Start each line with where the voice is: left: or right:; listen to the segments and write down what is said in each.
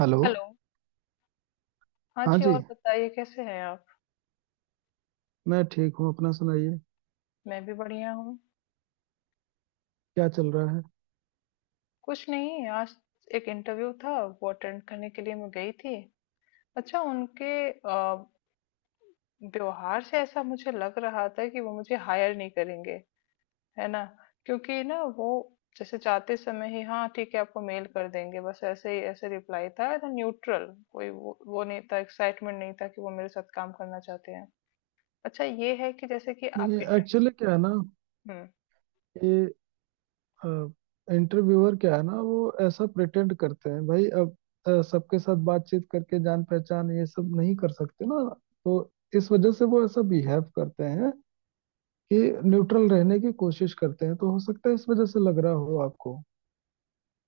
right: Hello.
left: Hello. हाँ
right: हाँ
left: जी,
right: जी,
left: और बताइए कैसे हैं आप?
right: मैं ठीक हूँ। अपना सुनाइए।
left: मैं भी बढ़िया हूँ।
right: क्या चल रहा है?
left: कुछ नहीं, आज एक इंटरव्यू था। वो अटेंड करने के लिए मैं गई थी। अच्छा, उनके व्यवहार से ऐसा मुझे लग रहा था कि वो मुझे हायर नहीं करेंगे, है ना। क्योंकि ना वो जैसे जाते समय ही, हाँ ठीक है आपको मेल कर देंगे, बस ऐसे ही, ऐसे रिप्लाई था ना, न्यूट्रल। कोई वो नहीं था, एक्साइटमेंट नहीं था कि वो मेरे साथ काम करना चाहते हैं। अच्छा, ये है कि जैसे कि आप
right: नहीं, एक्चुअली क्या है ना,
left: इंटर
right: ये इंटरव्यूअर क्या है ना, वो ऐसा प्रिटेंड करते हैं भाई। अब सबके साथ बातचीत करके जान पहचान ये सब नहीं कर सकते ना, तो इस वजह से वो ऐसा बिहेव करते हैं कि न्यूट्रल रहने की कोशिश करते हैं। तो हो सकता है इस वजह से लग रहा हो आपको।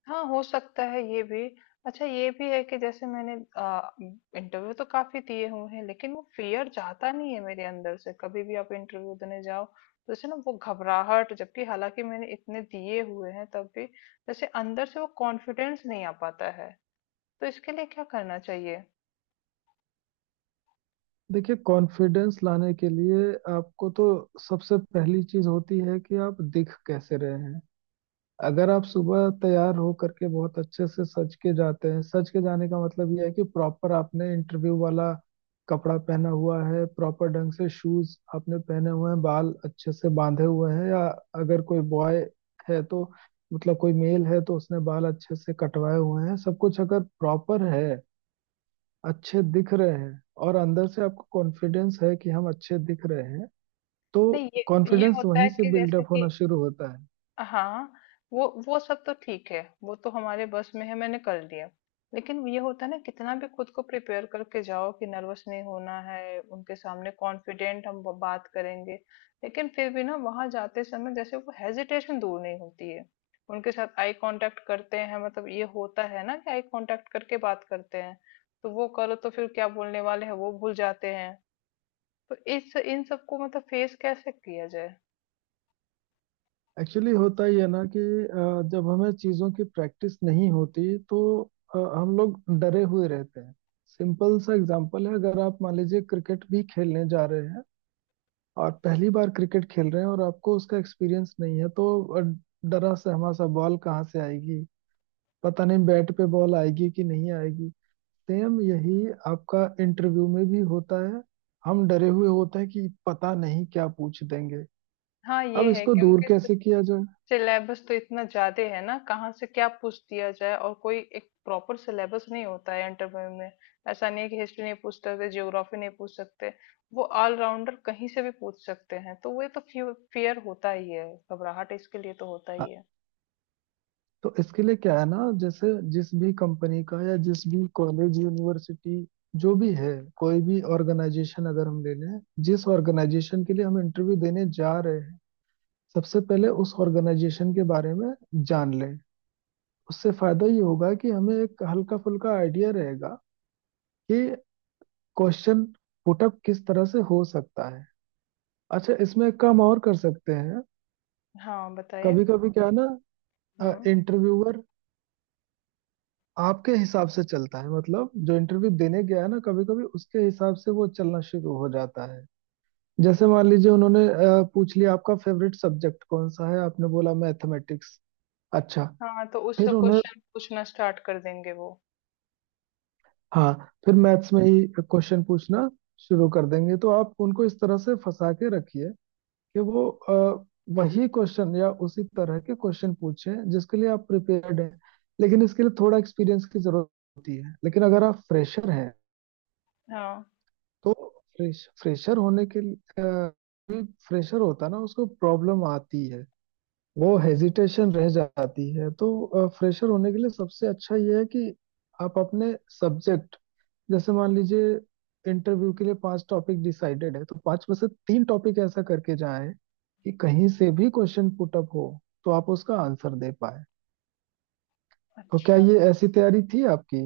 left: हाँ, हो सकता है ये भी। अच्छा, ये भी है कि जैसे मैंने इंटरव्यू तो काफ़ी दिए हुए हैं, लेकिन वो फ़ियर जाता नहीं है मेरे अंदर से। कभी भी आप इंटरव्यू देने जाओ तो जैसे ना वो घबराहट, जबकि हालाँकि मैंने इतने दिए हुए हैं, तब भी जैसे अंदर से वो कॉन्फिडेंस नहीं आ पाता है। तो इसके लिए क्या करना चाहिए?
right: देखिए, कॉन्फिडेंस लाने के लिए आपको तो सबसे पहली चीज होती है कि आप दिख कैसे रहे हैं। अगर आप सुबह तैयार हो करके बहुत अच्छे से सज के जाते हैं, सज के जाने का मतलब यह है कि प्रॉपर आपने इंटरव्यू वाला कपड़ा पहना हुआ है, प्रॉपर ढंग से शूज आपने पहने हुए हैं, बाल अच्छे से बांधे हुए हैं, या अगर कोई बॉय है तो, मतलब कोई मेल है तो उसने बाल अच्छे से कटवाए हुए हैं, सब कुछ अगर प्रॉपर है, अच्छे दिख रहे हैं, और अंदर से आपको कॉन्फिडेंस है कि हम अच्छे दिख रहे हैं, तो
left: नहीं ये ये
right: कॉन्फिडेंस
left: होता
right: वहीं
left: है
right: से
left: कि जैसे
right: बिल्डअप
left: कि
right: होना शुरू होता है।
left: हाँ, वो सब तो ठीक है, वो तो हमारे बस में है, मैंने कर लिया। लेकिन ये होता है ना, कितना भी खुद को प्रिपेयर करके जाओ कि नर्वस नहीं होना है, उनके सामने कॉन्फिडेंट हम बात करेंगे, लेकिन फिर भी ना वहां जाते समय जैसे वो हेजिटेशन दूर नहीं होती है। उनके साथ आई कांटेक्ट करते हैं, मतलब ये होता है ना कि आई कांटेक्ट करके बात करते हैं, तो वो करो तो फिर क्या बोलने वाले हैं वो भूल जाते हैं। तो इस इन सबको मतलब फेस कैसे किया जाए?
right: एक्चुअली होता ही है ना कि जब हमें चीज़ों की प्रैक्टिस नहीं होती तो हम लोग डरे हुए रहते हैं। सिंपल सा एग्जांपल है, अगर आप मान लीजिए क्रिकेट भी खेलने जा रहे हैं और पहली बार क्रिकेट खेल रहे हैं और आपको उसका एक्सपीरियंस नहीं है, तो अ, डरा सहमा सा, बॉल कहाँ से आएगी पता नहीं, बैट पे बॉल आएगी कि नहीं आएगी। सेम यही आपका इंटरव्यू में भी होता है। हम डरे हुए होते हैं कि पता नहीं क्या पूछ देंगे।
left: हाँ, ये
right: अब
left: है।
right: इसको दूर
left: क्योंकि
right: कैसे किया जाए,
left: सिलेबस तो इतना ज्यादा है ना, कहाँ से क्या पूछ दिया जाए, और कोई एक प्रॉपर सिलेबस नहीं होता है इंटरव्यू में। ऐसा नहीं है कि हिस्ट्री नहीं पूछ सकते, ज्योग्राफी नहीं पूछ सकते। वो ऑलराउंडर कहीं से भी पूछ सकते हैं, तो वो तो फियर होता ही है, घबराहट इसके लिए तो होता ही है।
right: तो इसके लिए क्या है ना, जैसे जिस भी कंपनी का या जिस भी कॉलेज यूनिवर्सिटी, जो भी है कोई भी ऑर्गेनाइजेशन अगर हम ले लें, जिस ऑर्गेनाइजेशन के लिए हम इंटरव्यू देने जा रहे हैं, सबसे पहले उस ऑर्गेनाइजेशन के बारे में जान लें। उससे फायदा ये होगा कि हमें एक हल्का फुल्का आइडिया रहेगा कि क्वेश्चन पुटअप किस तरह से हो सकता है। अच्छा, इसमें एक काम और कर सकते हैं।
left: हाँ बताइए।
right: कभी कभी क्या है ना,
left: हम्म।
right: इंटरव्यूअर आपके हिसाब से चलता है, मतलब जो इंटरव्यू देने गया है ना, कभी कभी उसके हिसाब से वो चलना शुरू हो जाता है। जैसे मान लीजिए, उन्होंने पूछ लिया आपका फेवरेट सब्जेक्ट कौन सा है, आपने बोला मैथमेटिक्स। अच्छा,
left: हाँ, तो
right: फिर
left: उससे
right: उन्होंने,
left: क्वेश्चन पूछना स्टार्ट कर देंगे वो।
right: हाँ, फिर मैथ्स में ही क्वेश्चन पूछना शुरू कर देंगे। तो आप उनको इस तरह से फंसा के रखिए कि वो वही क्वेश्चन या उसी तरह के क्वेश्चन पूछे जिसके लिए आप प्रिपेयर्ड हैं। लेकिन इसके लिए थोड़ा एक्सपीरियंस की जरूरत होती है। लेकिन अगर आप फ्रेशर हैं
left: हाँ।
right: तो, फ्रेशर होने के लिए, फ्रेशर होता है ना, उसको प्रॉब्लम आती है, वो हेजिटेशन रह जाती है। तो फ्रेशर होने के लिए सबसे अच्छा ये है कि आप अपने सब्जेक्ट, जैसे मान लीजिए इंटरव्यू के लिए 5 टॉपिक डिसाइडेड है, तो 5 में से 3 टॉपिक ऐसा करके जाएं कि कहीं से भी क्वेश्चन पुटअप हो तो आप उसका आंसर दे पाए। तो क्या
left: अच्छा।
right: ये ऐसी तैयारी थी आपकी?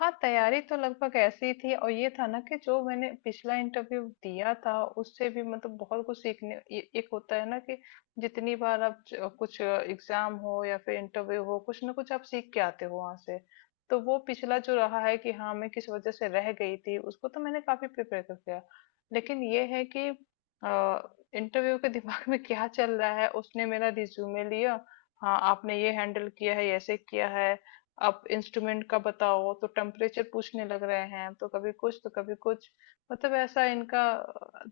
left: हाँ, तैयारी तो लगभग ऐसी थी। और ये था ना कि जो मैंने पिछला इंटरव्यू दिया था उससे भी मतलब बहुत कुछ सीखने, एक होता है ना कि जितनी बार आप कुछ एग्जाम हो या फिर इंटरव्यू हो, कुछ ना कुछ आप सीख के आते हो वहां से। तो वो पिछला जो रहा है कि हाँ मैं किस वजह से रह गई थी, उसको तो मैंने काफी प्रिपेयर कर दिया। लेकिन ये है कि इंटरव्यू के दिमाग में क्या चल रहा है, उसने मेरा रिज्यूमे लिया। हाँ आपने ये हैंडल किया है, ऐसे किया है, आप इंस्ट्रूमेंट का बताओ तो टेम्परेचर पूछने लग रहे हैं, तो कभी कुछ तो कभी कुछ, मतलब ऐसा इनका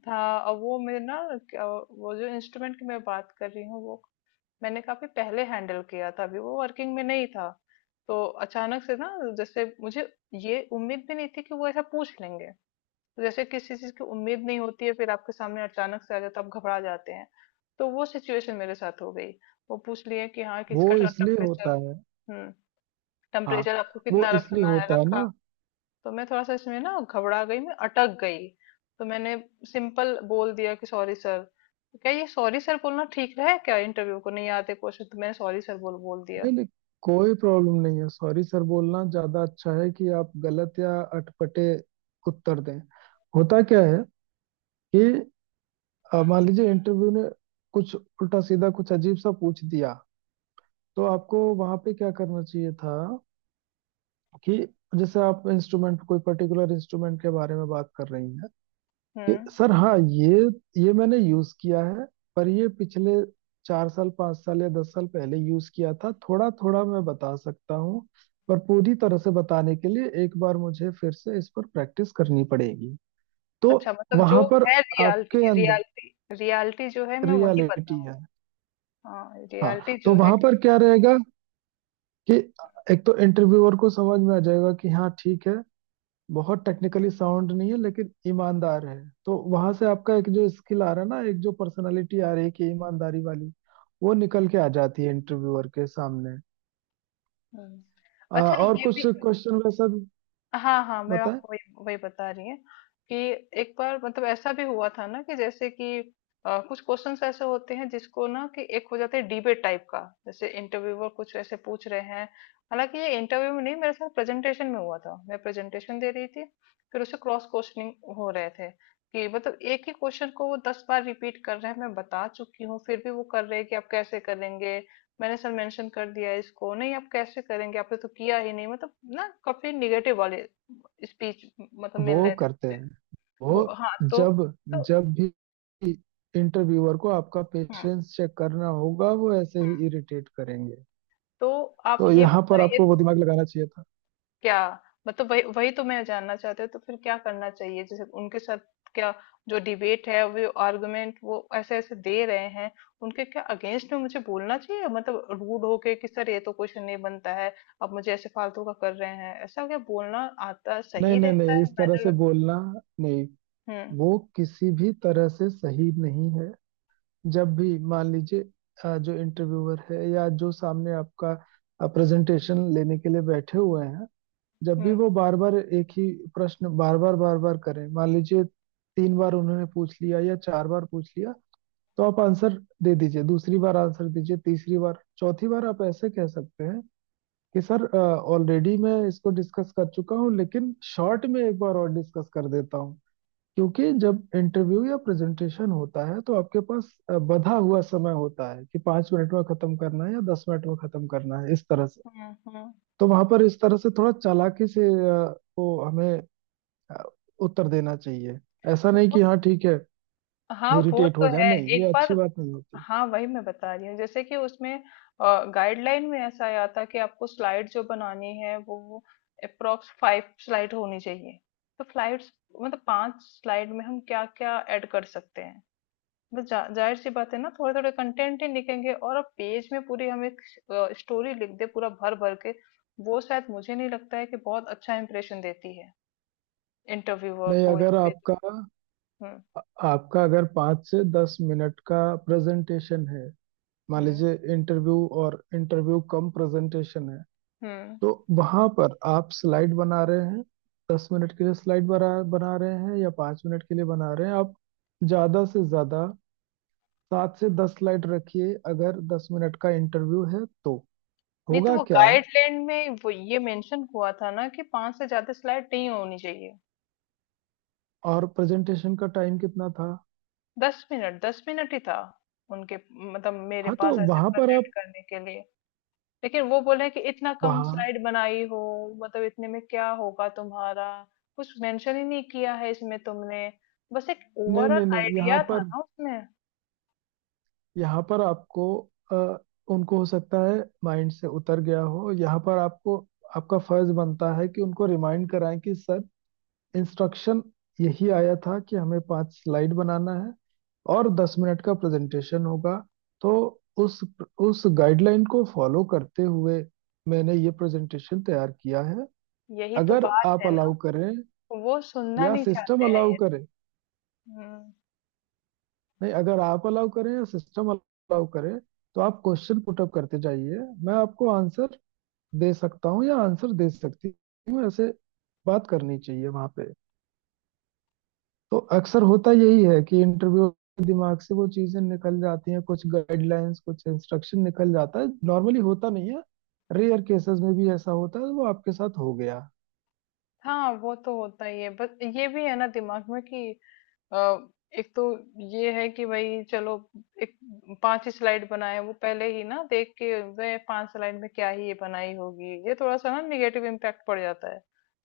left: था। और वो मैं ना, क्या- वो जो इंस्ट्रूमेंट की मैं बात कर रही हूँ, वो मैंने काफी पहले हैंडल किया था, अभी वो वर्किंग में नहीं था। तो अचानक से ना जैसे मुझे ये उम्मीद भी नहीं थी कि वो ऐसा पूछ लेंगे। तो जैसे किसी चीज की उम्मीद नहीं होती है, फिर आपके सामने अचानक से आ जाता है, आप घबरा जाते हैं। तो वो सिचुएशन मेरे साथ हो गई। वो पूछ लिए कि हाँ
right: वो
left: किसका
right: इसलिए
left: टेम्परेचर।
right: होता है।
left: हम्म।
right: हाँ,
left: टेम्परेचर आपको
right: वो
left: कितना
right: इसलिए
left: रखना है,
right: होता है ना।
left: रखा। तो मैं थोड़ा सा इसमें ना घबरा गई, मैं अटक गई। तो मैंने सिंपल बोल दिया कि सॉरी सर। तो क्या ये सॉरी सर बोलना ठीक रहा है क्या, इंटरव्यू को नहीं आते क्वेश्चन तो मैंने सॉरी सर बोल बोल
right: नहीं
left: दिया।
right: नहीं, कोई प्रॉब्लम नहीं है। सॉरी सर बोलना ज्यादा अच्छा है कि आप गलत या अटपटे उत्तर दें। होता क्या है कि मान लीजिए इंटरव्यू ने कुछ उल्टा सीधा, कुछ अजीब सा पूछ दिया, तो आपको वहां पे क्या करना चाहिए था कि, जैसे आप इंस्ट्रूमेंट, कोई पर्टिकुलर इंस्ट्रूमेंट के बारे में बात कर रही हैं
left: हम्म।
right: कि सर, हाँ ये मैंने यूज किया है, पर ये पिछले 4 साल, 5 साल या 10 साल पहले यूज किया था, थोड़ा थोड़ा मैं बता सकता हूँ, पर पूरी तरह से बताने के लिए एक बार मुझे फिर से इस पर प्रैक्टिस करनी पड़ेगी। तो
left: अच्छा, मतलब
right: वहां
left: जो
right: पर
left: है रियलिटी
right: आपके अंदर
left: रियलिटी रियलिटी जो है मैं वही
right: रियलिटी
left: बताऊं।
right: है।
left: हाँ,
right: हाँ,
left: रियलिटी
right: तो
left: जो है
right: वहां
left: कि।
right: पर क्या रहेगा कि एक तो इंटरव्यूअर को समझ में आ जाएगा कि हाँ ठीक है, बहुत टेक्निकली साउंड नहीं है लेकिन ईमानदार है। तो वहां से आपका एक जो स्किल आ रहा है ना, एक जो पर्सनालिटी आ रही है कि ईमानदारी वाली, वो निकल के आ जाती है इंटरव्यूअर के सामने।
left: हम्म। अच्छा
right: और
left: ये भी।
right: कुछ क्वेश्चन वैसा भी
left: हाँ, हाँ, मैं
right: बताएं।
left: आपको वही वही बता रही हैं कि एक बार मतलब ऐसा भी हुआ था ना कि जैसे कि कुछ क्वेश्चंस ऐसे होते हैं जिसको ना कि एक हो जाता है डिबेट टाइप का, जैसे इंटरव्यूअर कुछ ऐसे पूछ रहे हैं। हालांकि ये इंटरव्यू में नहीं, मेरे साथ प्रेजेंटेशन में हुआ था, मैं प्रेजेंटेशन दे रही थी। फिर उसे क्रॉस क्वेश्चनिंग हो रहे थे कि मतलब एक ही क्वेश्चन को वो दस बार रिपीट कर रहे हैं, मैं बता चुकी हूँ फिर भी वो कर रहे हैं कि आप कैसे करेंगे। मैंने सर मेंशन कर दिया है, इसको नहीं, आप कैसे करेंगे आपने तो किया ही नहीं, मतलब ना काफी निगेटिव वाले स्पीच मतलब मिल
right: वो
left: रहे थे
right: करते
left: मुझे।
right: हैं वो।
left: वो, हाँ तो।
right: जब
left: तो।
right: जब भी इंटरव्यूअर को आपका
left: हम्म।
right: पेशेंस चेक करना होगा, वो ऐसे ही
left: हम्म।
right: इरिटेट करेंगे।
left: तो आप
right: तो
left: ये
right: यहाँ पर
left: बताइए
right: आपको वो
left: तो।
right: दिमाग लगाना चाहिए था।
left: क्या, मतलब वही वही तो मैं जानना चाहती हूँ, तो फिर क्या करना चाहिए जैसे उनके साथ। क्या जो डिबेट है वो, आर्गुमेंट वो ऐसे ऐसे दे रहे हैं, उनके क्या अगेंस्ट में मुझे बोलना चाहिए, मतलब रूड होके कि सर ये तो क्वेश्चन नहीं बनता है, आप मुझे ऐसे फालतू का कर रहे हैं, ऐसा क्या बोलना आता
right: नहीं
left: सही
right: नहीं
left: रहता
right: नहीं,
left: है
right: इस तरह
left: मैनर
right: से
left: में।
right: बोलना, नहीं
left: हम्म।
right: वो किसी भी तरह से सही नहीं है। जब भी, मान लीजिए, जो इंटरव्यूअर है या जो सामने आपका प्रेजेंटेशन लेने के लिए बैठे हुए हैं, जब भी
left: हम्म।
right: वो बार बार एक ही प्रश्न बार बार बार बार करें, मान लीजिए 3 बार उन्होंने पूछ लिया या 4 बार पूछ लिया, तो आप आंसर दे दीजिए, दूसरी बार आंसर दीजिए, तीसरी बार, चौथी बार आप ऐसे कह सकते हैं कि सर, ऑलरेडी मैं इसको डिस्कस कर चुका हूँ लेकिन शॉर्ट में एक बार और डिस्कस कर देता हूँ। क्योंकि जब इंटरव्यू या प्रेजेंटेशन होता है तो आपके पास बंधा हुआ समय होता है कि 5 मिनट में खत्म करना है या 10 मिनट में खत्म करना है, इस तरह से।
left: हम्म। हम्म।
right: तो वहां पर इस तरह से थोड़ा चालाकी से वो हमें अ, उत्तर देना चाहिए। ऐसा नहीं
left: वो-
right: कि हाँ ठीक है,
left: हाँ वो
right: इरिटेट
left: तो
right: हो जाए,
left: है
right: नहीं,
left: एक
right: ये अच्छी
left: बार।
right: बात नहीं होती।
left: हाँ वही मैं बता रही हूँ, जैसे कि उसमें गाइडलाइन में ऐसा आया था कि आपको स्लाइड जो बनानी है वो अप्रोक्स फाइव स्लाइड होनी चाहिए। तो फ्लाइड्स मतलब पांच स्लाइड में हम क्या क्या ऐड कर सकते हैं, बस जाहिर सी बात है ना, थोड़े थोड़े कंटेंट ही लिखेंगे। और अब पेज में पूरी हम एक स्टोरी लिख दे पूरा भर भर के, वो शायद मुझे नहीं लगता है कि बहुत अच्छा इंप्रेशन देती है इंटरव्यूअर
right: नहीं,
left: को, या
right: अगर
left: फिर।
right: आपका
left: हम्म।
right: आपका अगर 5 से 10 मिनट का प्रेजेंटेशन है, मान
left: हम्म।
right: लीजिए इंटरव्यू, और इंटरव्यू कम प्रेजेंटेशन है,
left: हम्म।
right: तो वहां पर आप स्लाइड बना रहे हैं 10 मिनट के लिए, स्लाइड बना बना रहे हैं या 5 मिनट के लिए बना रहे हैं, आप ज्यादा से ज्यादा 7 से 10 स्लाइड रखिए अगर 10 मिनट का इंटरव्यू है तो,
left: नहीं, तो
right: होगा
left: वो
right: क्या?
left: गाइडलाइन में वो ये मेंशन हुआ था ना कि पांच से ज्यादा स्लाइड नहीं होनी चाहिए।
right: और प्रेजेंटेशन का टाइम कितना था?
left: दस मिनट ही था उनके, मतलब मेरे
right: हाँ, तो
left: पास ऐसे
right: वहां पर
left: प्रेजेंट
right: आप,
left: करने के लिए। लेकिन वो बोले कि इतना कम
right: वहाँ,
left: स्लाइड बनाई हो, मतलब इतने में क्या होगा तुम्हारा, कुछ मेंशन ही नहीं किया है इसमें तुमने। बस एक
right: नहीं
left: ओवरऑल
right: नहीं नहीं, यहाँ
left: आइडिया था
right: पर,
left: ना उसमें।
right: आपको अ, उनको हो सकता है माइंड से उतर गया हो। यहाँ पर आपको, आपका फर्ज बनता है कि उनको रिमाइंड कराएं कि सर, इंस्ट्रक्शन यही आया था कि हमें 5 स्लाइड बनाना है और 10 मिनट का प्रेजेंटेशन होगा। तो उस उस गाइडलाइन को फॉलो करते हुए मैंने ये प्रेजेंटेशन तैयार किया है।
left: यही तो
right: अगर
left: बात
right: आप
left: है ना,
right: अलाउ करें
left: वो सुनना
right: या
left: नहीं
right: सिस्टम
left: चाहते हैं
right: अलाउ
left: ये।
right: करे
left: हम्म।
right: नहीं अगर आप अलाउ करें या सिस्टम अलाउ करे, तो आप क्वेश्चन पुटअप करते जाइए, मैं आपको आंसर दे सकता हूँ या आंसर दे सकती हूँ, ऐसे बात करनी चाहिए वहां पे। तो अक्सर होता यही है कि इंटरव्यू, दिमाग से वो चीजें निकल जाती हैं, कुछ गाइडलाइंस, कुछ इंस्ट्रक्शन निकल जाता है। नॉर्मली होता नहीं है, रेयर केसेस में भी ऐसा होता है, वो आपके साथ हो गया।
left: हाँ वो तो होता ही है। बस ये भी है ना दिमाग में कि अ, एक तो ये है कि भाई चलो एक पांच ही स्लाइड बनाए, वो पहले ही ना देख के, वे पांच स्लाइड में क्या ही ये बनाई होगी, ये थोड़ा सा ना निगेटिव इम्पैक्ट पड़ जाता है।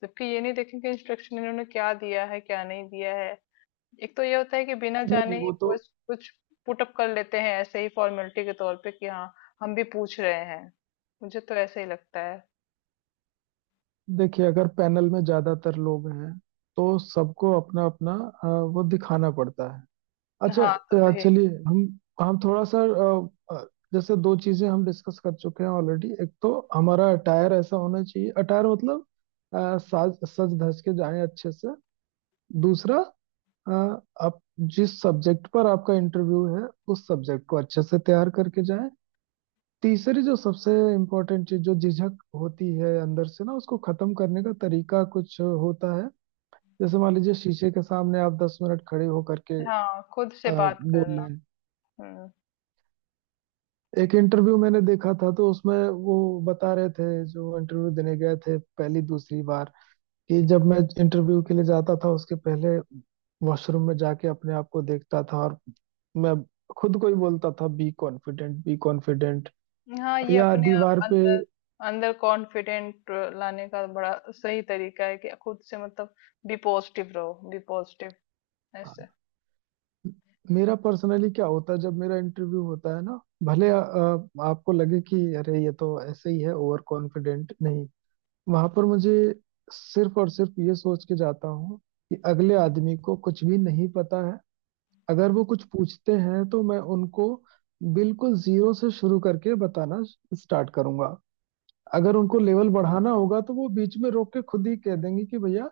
left: जबकि ये नहीं देखें कि इंस्ट्रक्शन इन्होंने क्या दिया है क्या नहीं दिया है। एक तो ये होता है कि बिना
right: नहीं नहीं,
left: जाने ही
right: वो तो,
left: कुछ कुछ पुटअप कर लेते हैं ऐसे ही फॉर्मेलिटी के तौर पे कि हाँ हम भी पूछ रहे हैं। मुझे तो ऐसे ही लगता है।
right: देखिए, अगर पैनल में ज्यादातर लोग हैं तो सबको अपना अपना वो दिखाना पड़ता है। अच्छा,
left: हाँ तो वही।
right: चलिए, हम थोड़ा सा, अ, अ, जैसे दो चीजें हम डिस्कस कर चुके हैं ऑलरेडी। एक तो हमारा अटायर ऐसा होना चाहिए, अटायर मतलब साज सज धज के जाएं अच्छे से। दूसरा, अ, आप जिस सब्जेक्ट पर आपका इंटरव्यू है, उस सब्जेक्ट को अच्छे से तैयार करके जाएं। तीसरी जो सबसे इम्पोर्टेंट चीज, जो झिझक होती है अंदर से ना, उसको खत्म करने का तरीका कुछ होता है। जैसे मान लीजिए, शीशे के सामने आप 10 मिनट खड़े होकर के
left: हाँ खुद से
right: अ,
left: बात
right: बोल
left: करना।
right: लें।
left: हम्म।
right: एक इंटरव्यू मैंने देखा था तो उसमें वो बता रहे थे, जो इंटरव्यू देने गए थे पहली दूसरी बार, कि जब मैं इंटरव्यू के लिए जाता था उसके पहले वॉशरूम में जाके अपने आप को देखता था और मैं खुद को ही बोलता था, बी कॉन्फिडेंट, बी कॉन्फिडेंट,
left: हाँ, ये
right: या
left: अपने आप
right: दीवार पे।
left: अंदर, अंदर कॉन्फिडेंट लाने का बड़ा सही तरीका है कि खुद से मतलब बी पॉजिटिव रहो, बी पॉजिटिव, ऐसे।
right: मेरा पर्सनली क्या होता है जब मेरा इंटरव्यू होता है ना, भले आपको लगे कि अरे ये तो ऐसे ही है, ओवर कॉन्फिडेंट, नहीं, वहां पर मुझे सिर्फ और सिर्फ ये सोच के जाता हूँ कि अगले आदमी को कुछ भी नहीं पता है। अगर वो कुछ पूछते हैं तो मैं उनको बिल्कुल जीरो से शुरू करके बताना स्टार्ट करूंगा। अगर उनको लेवल बढ़ाना होगा तो वो बीच में रोक के खुद ही कह देंगे कि भैया,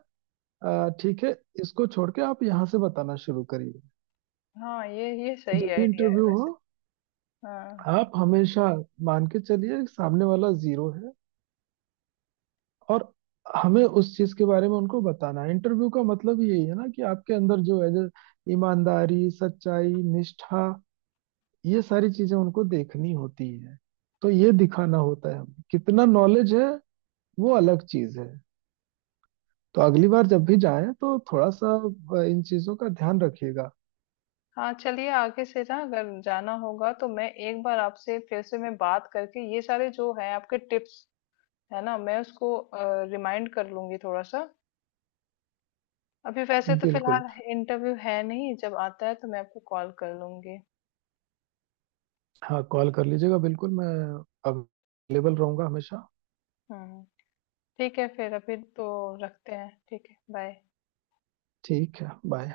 right: ठीक है, इसको छोड़ के आप यहाँ से बताना शुरू करिए।
left: हाँ ये
right: तो
left: सही
right: जब भी
left: आइडिया है
right: इंटरव्यू हो,
left: वैसे। हाँ।
right: आप हमेशा मान के चलिए सामने वाला जीरो है, और हमें उस चीज के बारे में उनको बताना है। इंटरव्यू का मतलब यही है ना कि आपके अंदर जो है, जो ईमानदारी, सच्चाई, निष्ठा, ये सारी चीजें उनको देखनी होती है। तो ये दिखाना होता है, हमें कितना नॉलेज है वो अलग चीज है। तो अगली बार जब भी जाएं तो थोड़ा सा इन चीजों का ध्यान रखिएगा।
left: हाँ, चलिए आगे से ना अगर जाना होगा तो मैं एक बार आपसे फिर से मैं बात करके ये सारे जो है आपके टिप्स, है ना, मैं उसको रिमाइंड कर लूंगी थोड़ा सा। अभी वैसे तो
right: बिल्कुल।
left: फिलहाल इंटरव्यू है नहीं, जब आता है तो मैं आपको कॉल कर लूंगी।
right: हाँ, कॉल कर लीजिएगा, बिल्कुल, मैं अवेलेबल रहूंगा हमेशा।
left: हम्म। ठीक है, फिर अभी तो रखते हैं। ठीक है, बाय।
right: ठीक है, बाय।